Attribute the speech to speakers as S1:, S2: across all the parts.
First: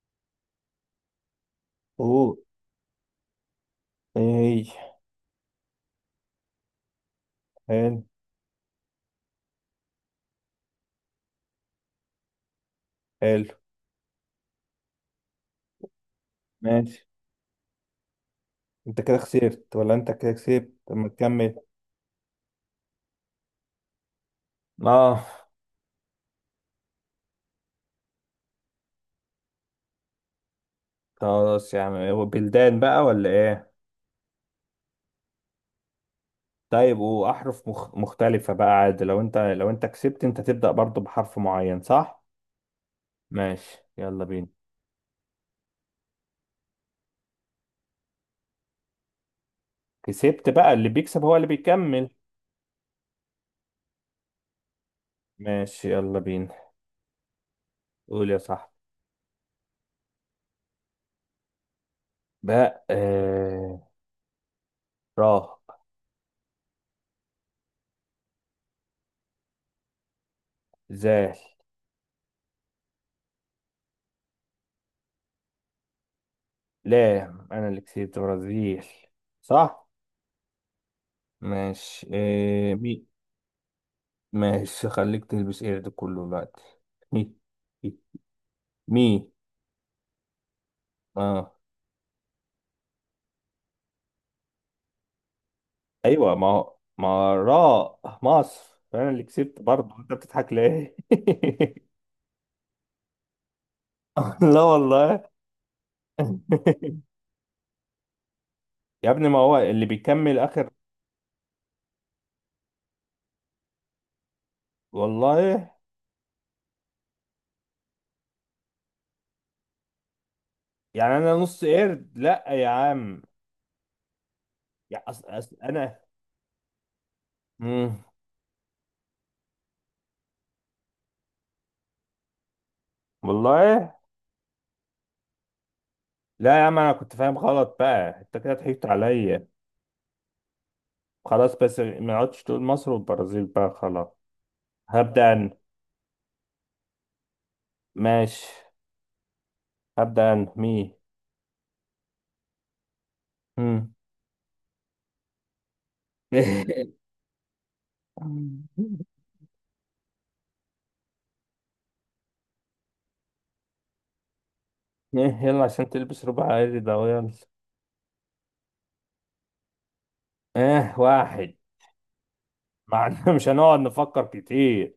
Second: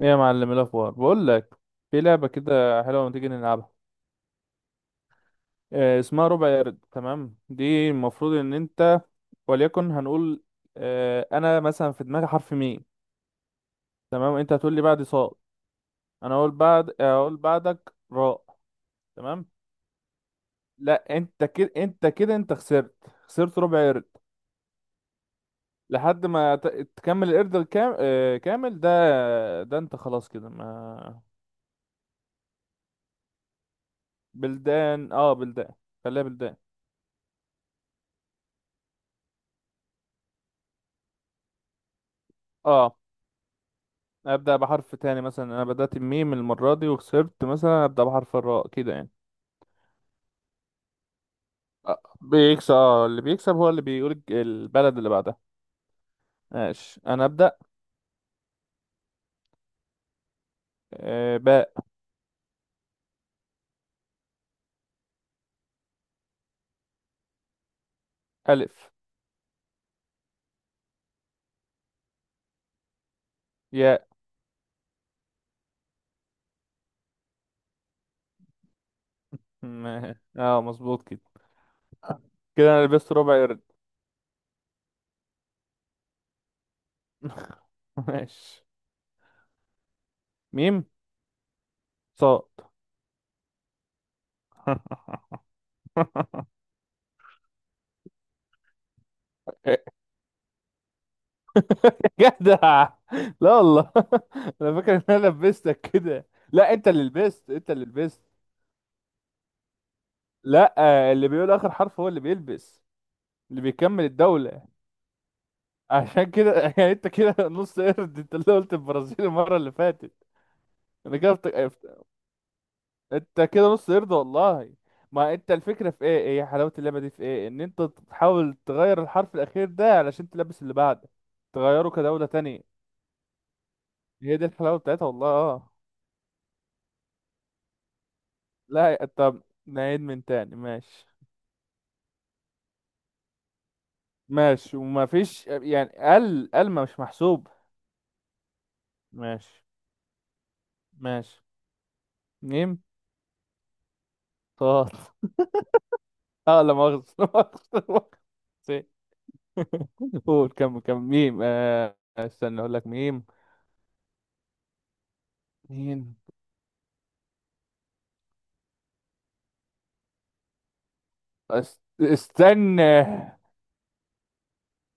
S1: ايه يا معلم، إيه الاخبار؟ بقول لك في لعبه
S2: اوه.
S1: كده حلوه، ما تيجي نلعبها؟
S2: ايه؟
S1: اسمها ربع يارد. تمام، دي
S2: حلو.
S1: المفروض ان انت وليكن هنقول. انا مثلا في دماغي حرف ميم.
S2: حلو،
S1: تمام، انت هتقول لي بعد صاد، انا
S2: ماشي.
S1: اقول بعدك راء.
S2: انت كده
S1: تمام.
S2: خسرت ولا انت كده كسبت؟ طب ما
S1: لا، انت
S2: تكمل.
S1: كده انت خسرت. خسرت ربع يارد
S2: اه.
S1: لحد ما تكمل القرد الكام... آه، كامل ده. ده انت خلاص كده ما.
S2: خلاص يا عم، هو بلدان بقى ولا ايه؟
S1: بلدان، اه، بلدان. خليها بلدان.
S2: طيب واحرف مختلفة بقى عادي؟ لو انت لو انت كسبت انت تبدأ برضو بحرف معين، صح؟
S1: اه،
S2: ماشي، يلا بينا.
S1: ابدا بحرف تاني، مثلا انا بدات بميم المره دي وخسرت، مثلا ابدا بحرف الراء كده يعني.
S2: كسبت بقى؟ اللي بيكسب هو اللي بيكمل.
S1: بيكسب، اه، اللي بيكسب هو اللي بيقول البلد اللي بعدها.
S2: ماشي يلا بينا.
S1: ماشي، انا ابدا.
S2: قول يا صاحبي.
S1: باء.
S2: بقى راه.
S1: الف.
S2: زال.
S1: ياء.
S2: لام. انا اللي كسبت، برازيل. صح.
S1: م- اه، مظبوط كده.
S2: ماشي،
S1: كده انا
S2: مين؟
S1: لبست ربع قرد.
S2: ماشي، خليك تلبس ايه ده كله دلوقتي. مي.
S1: ماشي.
S2: مي.
S1: ميم.
S2: اه.
S1: صاد.
S2: ايوه، ما راء مصر، انا اللي كسبت برضه. انت بتضحك ليه؟
S1: جدع. لا والله،
S2: لا
S1: انا فاكر ان
S2: والله.
S1: انا لبستك كده. لا، انت اللي لبست، انت اللي لبست.
S2: يا ابني ما هو اللي بيكمل اخر.
S1: لا، اللي بيقول اخر حرف هو اللي بيلبس، اللي بيكمل الدولة.
S2: والله.
S1: عشان كده يعني انت كده نص قرد، انت اللي قلت البرازيل المرة اللي فاتت.
S2: يعني
S1: انا
S2: انا
S1: كده
S2: نص قرد؟ لا يا عم.
S1: انت كده نص قرد والله.
S2: يا
S1: ما انت الفكرة
S2: انا.
S1: في ايه، ايه حلاوة اللعبة دي، في ايه ان انت
S2: مم.
S1: تحاول تغير الحرف الاخير ده علشان تلبس اللي بعده، تغيره كدولة تانية.
S2: والله.
S1: هي دي الحلاوة بتاعتها، والله، اه.
S2: لا يا عم، انا كنت فاهم غلط بقى. انت كده ضحكت
S1: لا، طب
S2: عليا.
S1: نعيد من تاني. ماشي.
S2: خلاص، بس ما عدتش تقول مصر والبرازيل بقى، خلاص.
S1: ماشي، وما
S2: هبدأ
S1: فيش
S2: أنا.
S1: يعني ال ما مش محسوب.
S2: ماشي.
S1: ماشي.
S2: هبدأ أنا، مي.
S1: ماشي. ميم.
S2: مم.
S1: طاط. اه، لا
S2: إيه؟
S1: مؤاخذة لا مؤاخذة، لا مؤاخذة، قول، كم ميم، استنى اقول لك ميم.
S2: يلا عشان
S1: مين.
S2: تلبس ربع، عادي ده، يلا. اه، واحد.
S1: استنى.
S2: معنا مش هنقعد نفكر كتير.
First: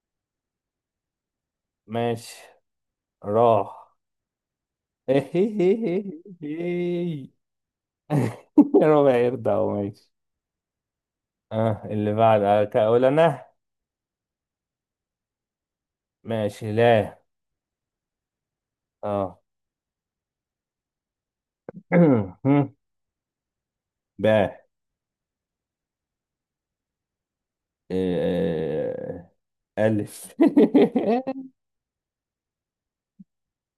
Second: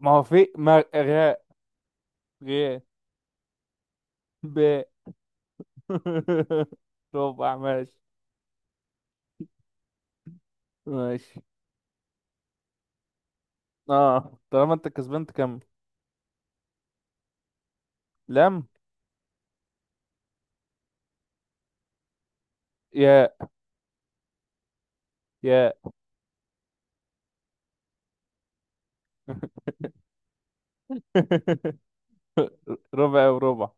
S1: ما هو في ما غاء.
S2: ماشي.
S1: غاء.
S2: راح.
S1: ب. ربع، ماشي.
S2: ربع يرضى أهو، ماشي.
S1: ماشي.
S2: اه، اللي بعد؟ اقول انا؟
S1: اه، طالما انت كسبان تكمل.
S2: ماشي. لا.
S1: لم.
S2: اه.
S1: يا.
S2: باء.
S1: يا.
S2: آه، الف.
S1: ربع وربع.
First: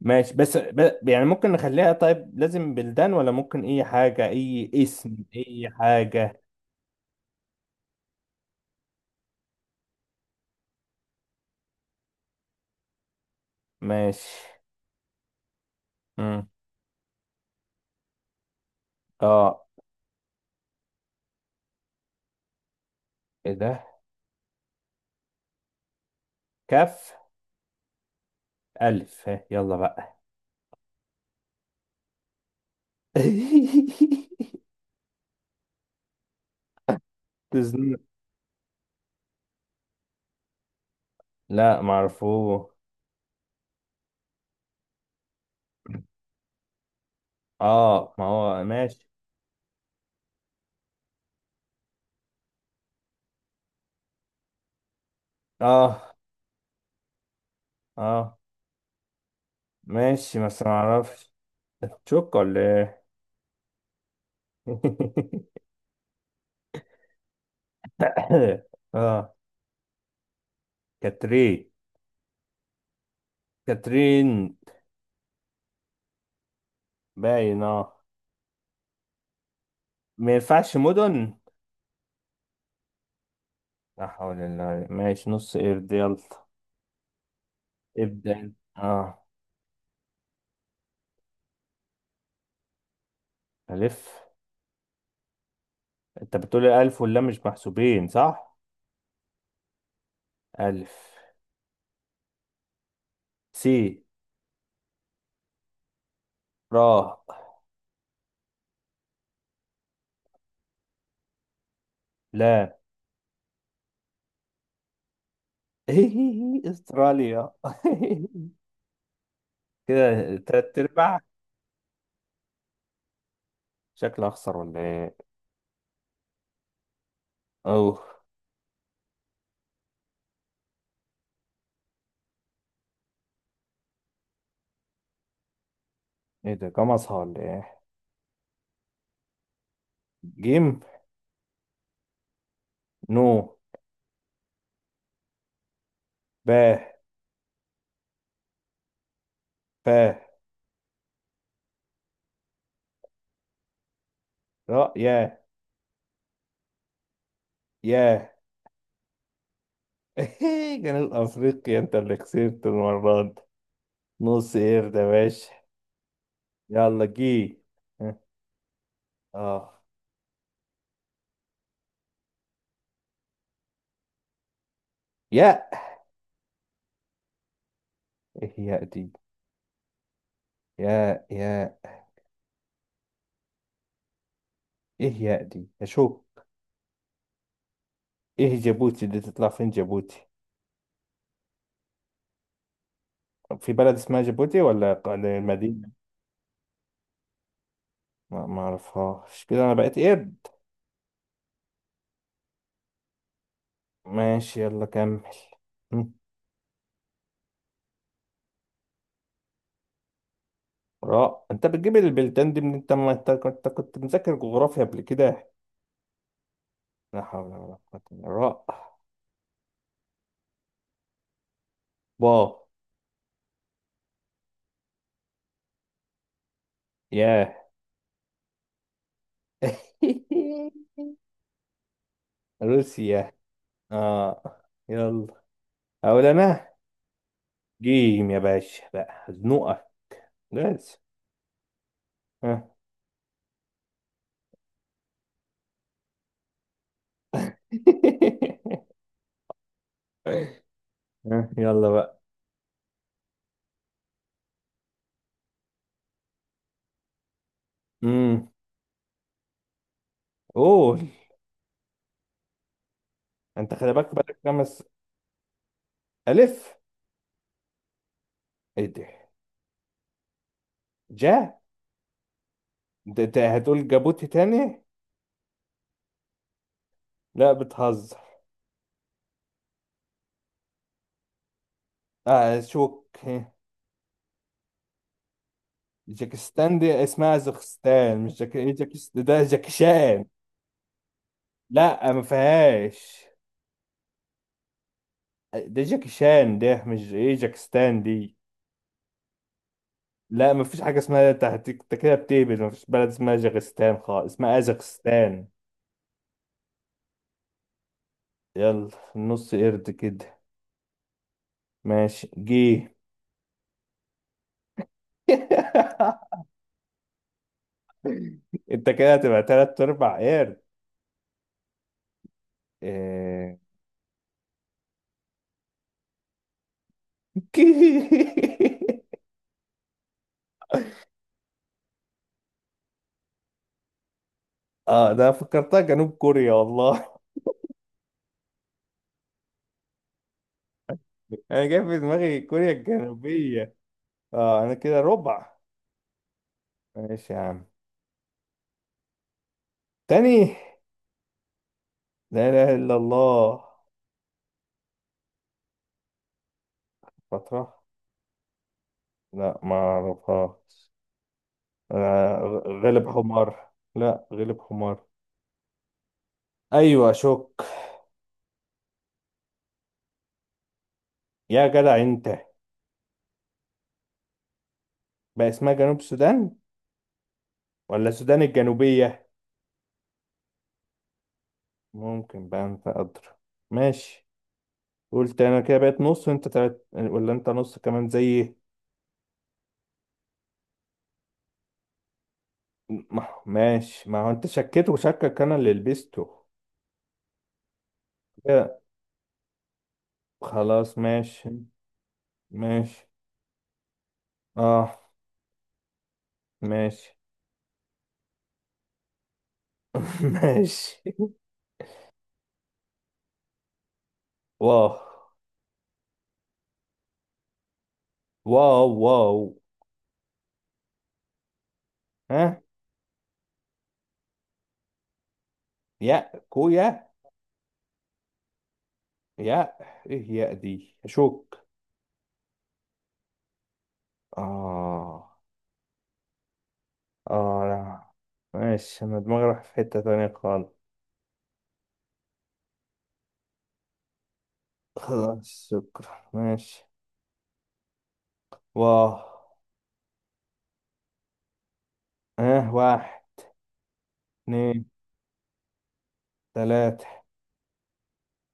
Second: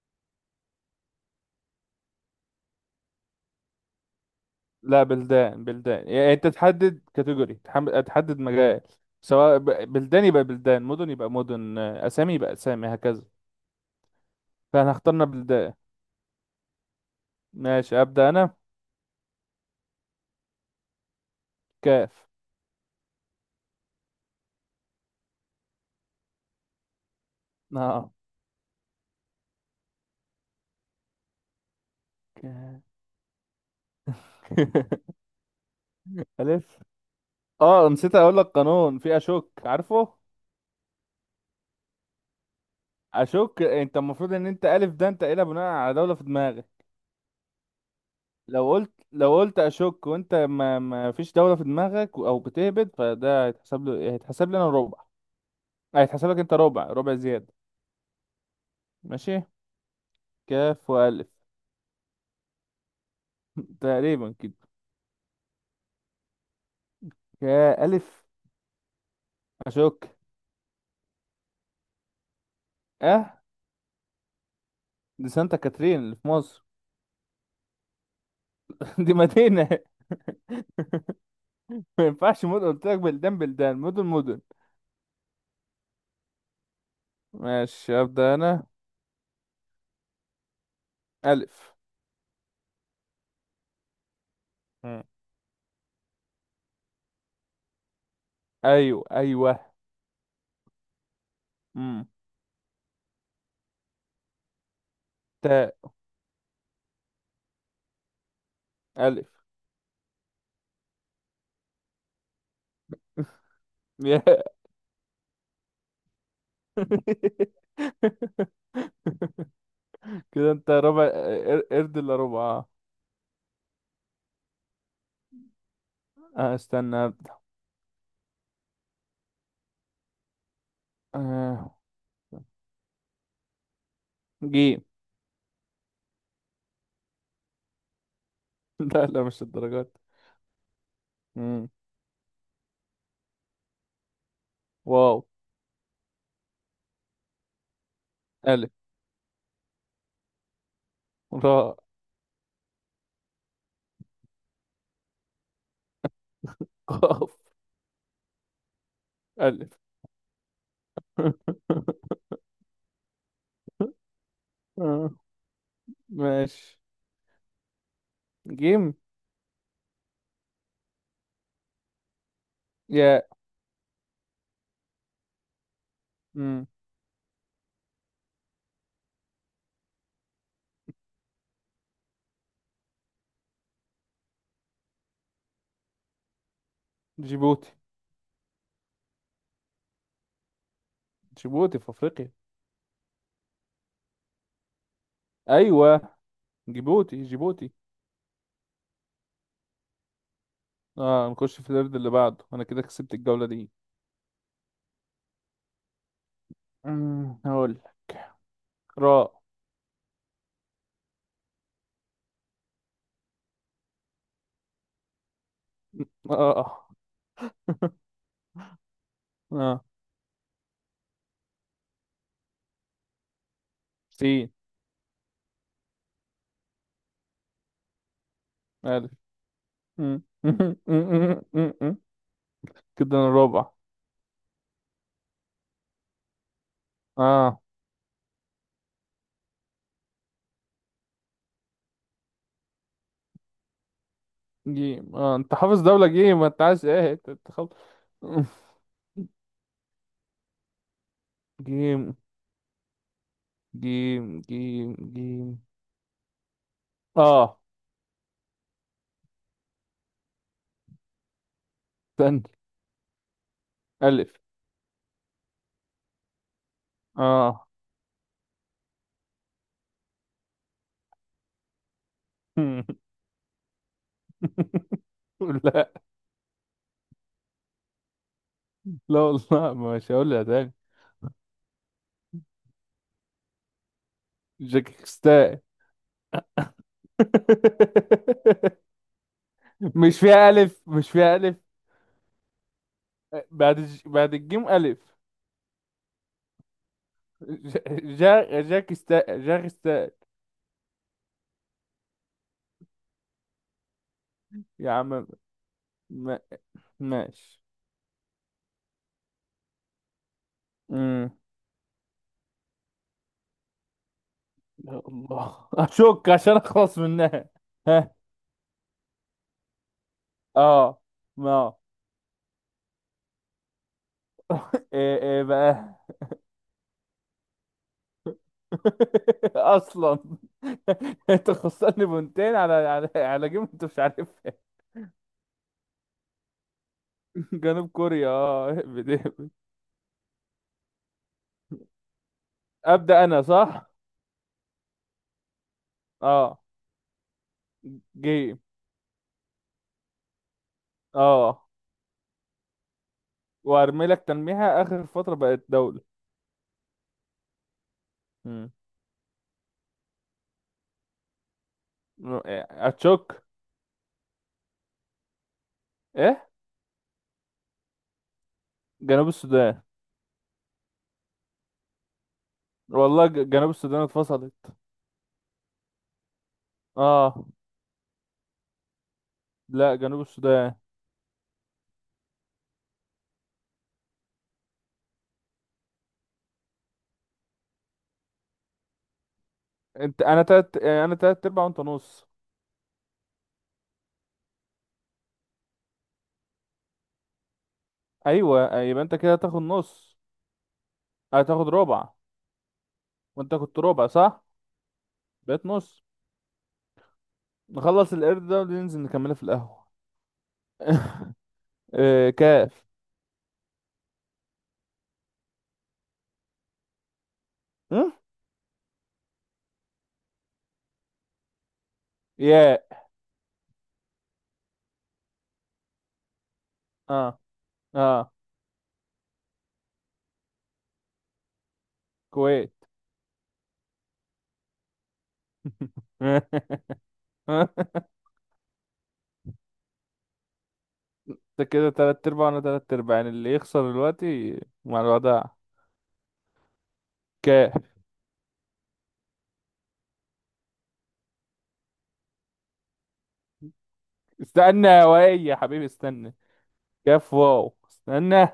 S2: ماشي، بس يعني ممكن نخليها طيب، لازم بلدان ولا ممكن اي حاجة، اي
S1: لا،
S2: اسم،
S1: بلدان
S2: اي
S1: بلدان يعني
S2: حاجة؟
S1: انت تحدد كاتيجوري، تحدد مجال. سواء بلدان يبقى بلدان، مدن يبقى مدن، اسامي يبقى اسامي هكذا.
S2: ماشي.
S1: فاحنا اخترنا بلدان.
S2: مم.
S1: ماشي، أبدأ أنا.
S2: اه.
S1: كاف.
S2: ايه ده؟ كف.
S1: اه.
S2: الف. ها، يلا بقى.
S1: كاف. ألف. اه،
S2: تزن-
S1: نسيت أقول لك قانون في أشك، عارفه؟
S2: لا، معرفوه.
S1: أشك، أنت المفروض إن أنت ألف ده أنت قايلها بناء على دولة في دماغك.
S2: اه، ما هو ماشي.
S1: لو قلت أشك وأنت ما فيش دولة في دماغك، أو بتهبد، فده هيتحسب لي أنا ربع،
S2: اه.
S1: هيتحسب لك أنت ربع، ربع زيادة.
S2: اه،
S1: ماشي.
S2: ماشي. بس ما
S1: كاف وألف.
S2: اعرفش. تشوك ولا ايه؟
S1: تقريبا كده. كألف.
S2: اه.
S1: أشك.
S2: كاترين.
S1: أه.
S2: كاترين.
S1: دي سانتا كاترين اللي في مصر.
S2: باين، اه.
S1: دي مدينة.
S2: ما ينفعش مدن.
S1: ما ينفعش مدن، قلت لك بلدان بلدان،
S2: لا
S1: مدن
S2: حول
S1: مدن.
S2: الله. ماشي، نص قرد، يلا.
S1: ماشي، أبدأ
S2: ابدأ انت.
S1: أنا.
S2: اه.
S1: ألف.
S2: ألف.
S1: مم.
S2: أنت بتقول ألف واللام مش محسوبين، صح؟
S1: أيوة أيوة.
S2: ألف.
S1: مم.
S2: سي.
S1: تاء.
S2: را.
S1: ألف.
S2: لا.
S1: يا.
S2: أستراليا. كده
S1: كده أنت
S2: تلات
S1: ربع
S2: أرباع.
S1: قرد إلا ربع. آه.
S2: شكلي أخسر ولا إيه؟
S1: استنى أبدأ.
S2: أوه.
S1: آه. جيم.
S2: إيه ده، كام أصحى ولا إيه؟
S1: لا، لا، مش الدرجات.
S2: جيم.
S1: مم.
S2: نو.
S1: واو.
S2: با.
S1: ألف.
S2: فا.
S1: راء.
S2: را. يا.
S1: قاف.
S2: يا.
S1: ألف.
S2: جنوب أفريقيا، أنت اللي خسرت المرة دي. نص قرد يا
S1: آه.
S2: باشا.
S1: ماشي.
S2: يلا، جي. آه.
S1: جيم.
S2: اه.
S1: يا.
S2: ياء.
S1: مم.
S2: ايه ياء دي؟ ياء، ياء. ايه ياء دي يا شو؟
S1: جيبوتي.
S2: ايه جيبوتي دي؟ تطلع فين جيبوتي؟
S1: جيبوتي في أفريقيا.
S2: في بلد اسمها جيبوتي ولا مدينة؟
S1: أيوة. جيبوتي، جيبوتي.
S2: ما اعرفهاش. كده انا بقيت قرد.
S1: اه، نخش في القرد اللي بعده. انا كده كسبت الجولة دي.
S2: ماشي يلا كمل. م.
S1: هقول لك. راء.
S2: راء. انت بتجيب البلدان دي من انت، ما انت كنت مذاكر جغرافيا قبل كده؟
S1: اه. اه. آه.
S2: لا حول ولا قوة إلا بالله. راء.
S1: آه.
S2: با.
S1: سين.
S2: ياه.
S1: الف. م- م. كده انا
S2: روسيا.
S1: رابع.
S2: اه. يلا، اقول انا.
S1: اه.
S2: جيم يا باشا بقى، زنوقة بس. ها.
S1: جيم. اه، انت حافظ دولة جيم، ما انت عايز ايه؟ أنت خل...
S2: ها، يلا
S1: جيم،
S2: بقى.
S1: جيم، جيم، جيم. اه.
S2: امم. قول.
S1: استنى.
S2: انت خلي بالك،
S1: الف.
S2: بقالك خمس. الف.
S1: اه.
S2: ايه ده؟ جا. ده انت هتقول جابوتي تاني؟
S1: لا.
S2: لا، بتهزر.
S1: لا والله مش هقولها تاني.
S2: اه، شوك. ها،
S1: جاكستان.
S2: جاكستان دي اسمها زخستان، مش جاك، إيه جاكستان، ده
S1: مش
S2: جاكشان.
S1: فيها ألف، مش فيها ألف.
S2: لا، ما فيهاش.
S1: بعد الجيم ألف.
S2: ده جاكشان ده، مش ايه جاكستان
S1: ج-
S2: دي.
S1: جا جاك استا جاك استا.
S2: لا، ما فيش حاجه اسمها، انت أنت كده بتهبل. ما فيش بلد اسمها جاكستان خالص، اسمها
S1: يا عم.
S2: ازخستان.
S1: ما... ماشي.
S2: يلا، النص قرد كده.
S1: امم.
S2: ماشي، جه.
S1: يا الله، أشك عشان أخلص منها. ها.
S2: انت كده هتبقى تلات ارباع قرد.
S1: اه. ما.
S2: آه.
S1: ايه بقى. اصلا، انت خسرني بونتين على جيم، انت مش عارفها.
S2: اه، ده فكرتها جنوب كوريا والله.
S1: جنوب كوريا، اه.
S2: انا جاي في دماغي كوريا
S1: ابدا انا
S2: الجنوبية.
S1: صح.
S2: اه، انا كده ربع.
S1: اه.
S2: ماشي يا عم.
S1: جيم.
S2: تاني.
S1: اه،
S2: لا اله الا الله.
S1: وارمي لك تلميحة، اخر فترة بقت دولة.
S2: فترة؟
S1: مم.
S2: لا، ما اعرفهاش. غلب
S1: اتشك.
S2: حمار، لا، غلب حمار.
S1: ايه.
S2: ايوه شك.
S1: جنوب السودان.
S2: يا جدع انت.
S1: والله جنوب السودان اتفصلت.
S2: بقى اسمها جنوب السودان
S1: اه.
S2: ولا السودان الجنوبية؟
S1: لا، جنوب السودان.
S2: ممكن، بقى انت ادرى. ماشي. قلت انا كده بقيت نص، وانت تلات، ولا انت نص كمان زيي؟
S1: انا تلت ارباع وانت نص.
S2: ماشي، ما هو انت شكيت وشكك انا اللي لبسته. كده؟
S1: ايوه، يبقى انت كده هتاخد نص.
S2: خلاص ماشي.
S1: هتاخد ربع.
S2: ماشي.
S1: وانت كنت ربع صح.
S2: اه.
S1: بقيت نص.
S2: ماشي.
S1: نخلص القرد ده وننزل نكملها في القهوة.
S2: ماشي.
S1: آه، كاف.
S2: واو.
S1: م؟
S2: واو واو. ها.
S1: ياء.
S2: يا كويا.
S1: اه. اه.
S2: يا. ايه يا دي، اشك.
S1: كويت.
S2: اه. اه، لا. ماشي، انا دماغي راح في حتة تانية خالص.
S1: انت كده تلات ارباع وانا تلات ارباع، يعني اللي يخسر دلوقتي مع الوضع.
S2: خلاص، شكرا، ماشي.
S1: كاف.
S2: واه. اه، واحد، اتنين،
S1: استنى يا وائل يا حبيبي، استنى.
S2: تلاتة،
S1: كاف واو، استنى.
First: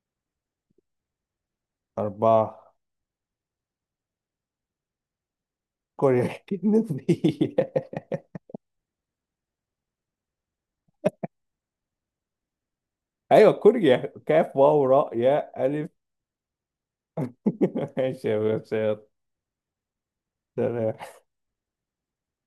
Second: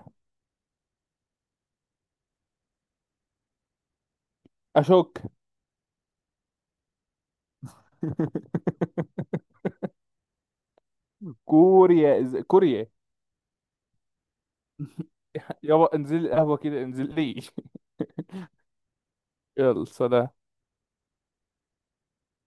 S2: أربعة.
S1: اشك.
S2: كوريا الجنوبية.
S1: كوريا كوريا.
S2: أيوة، كوريا. كاف واو راء ياء ألف.
S1: يابا انزل القهوة كده، انزل لي.
S2: ماشي يا باشا، يلا.
S1: يلا، سلام.
S2: سلام.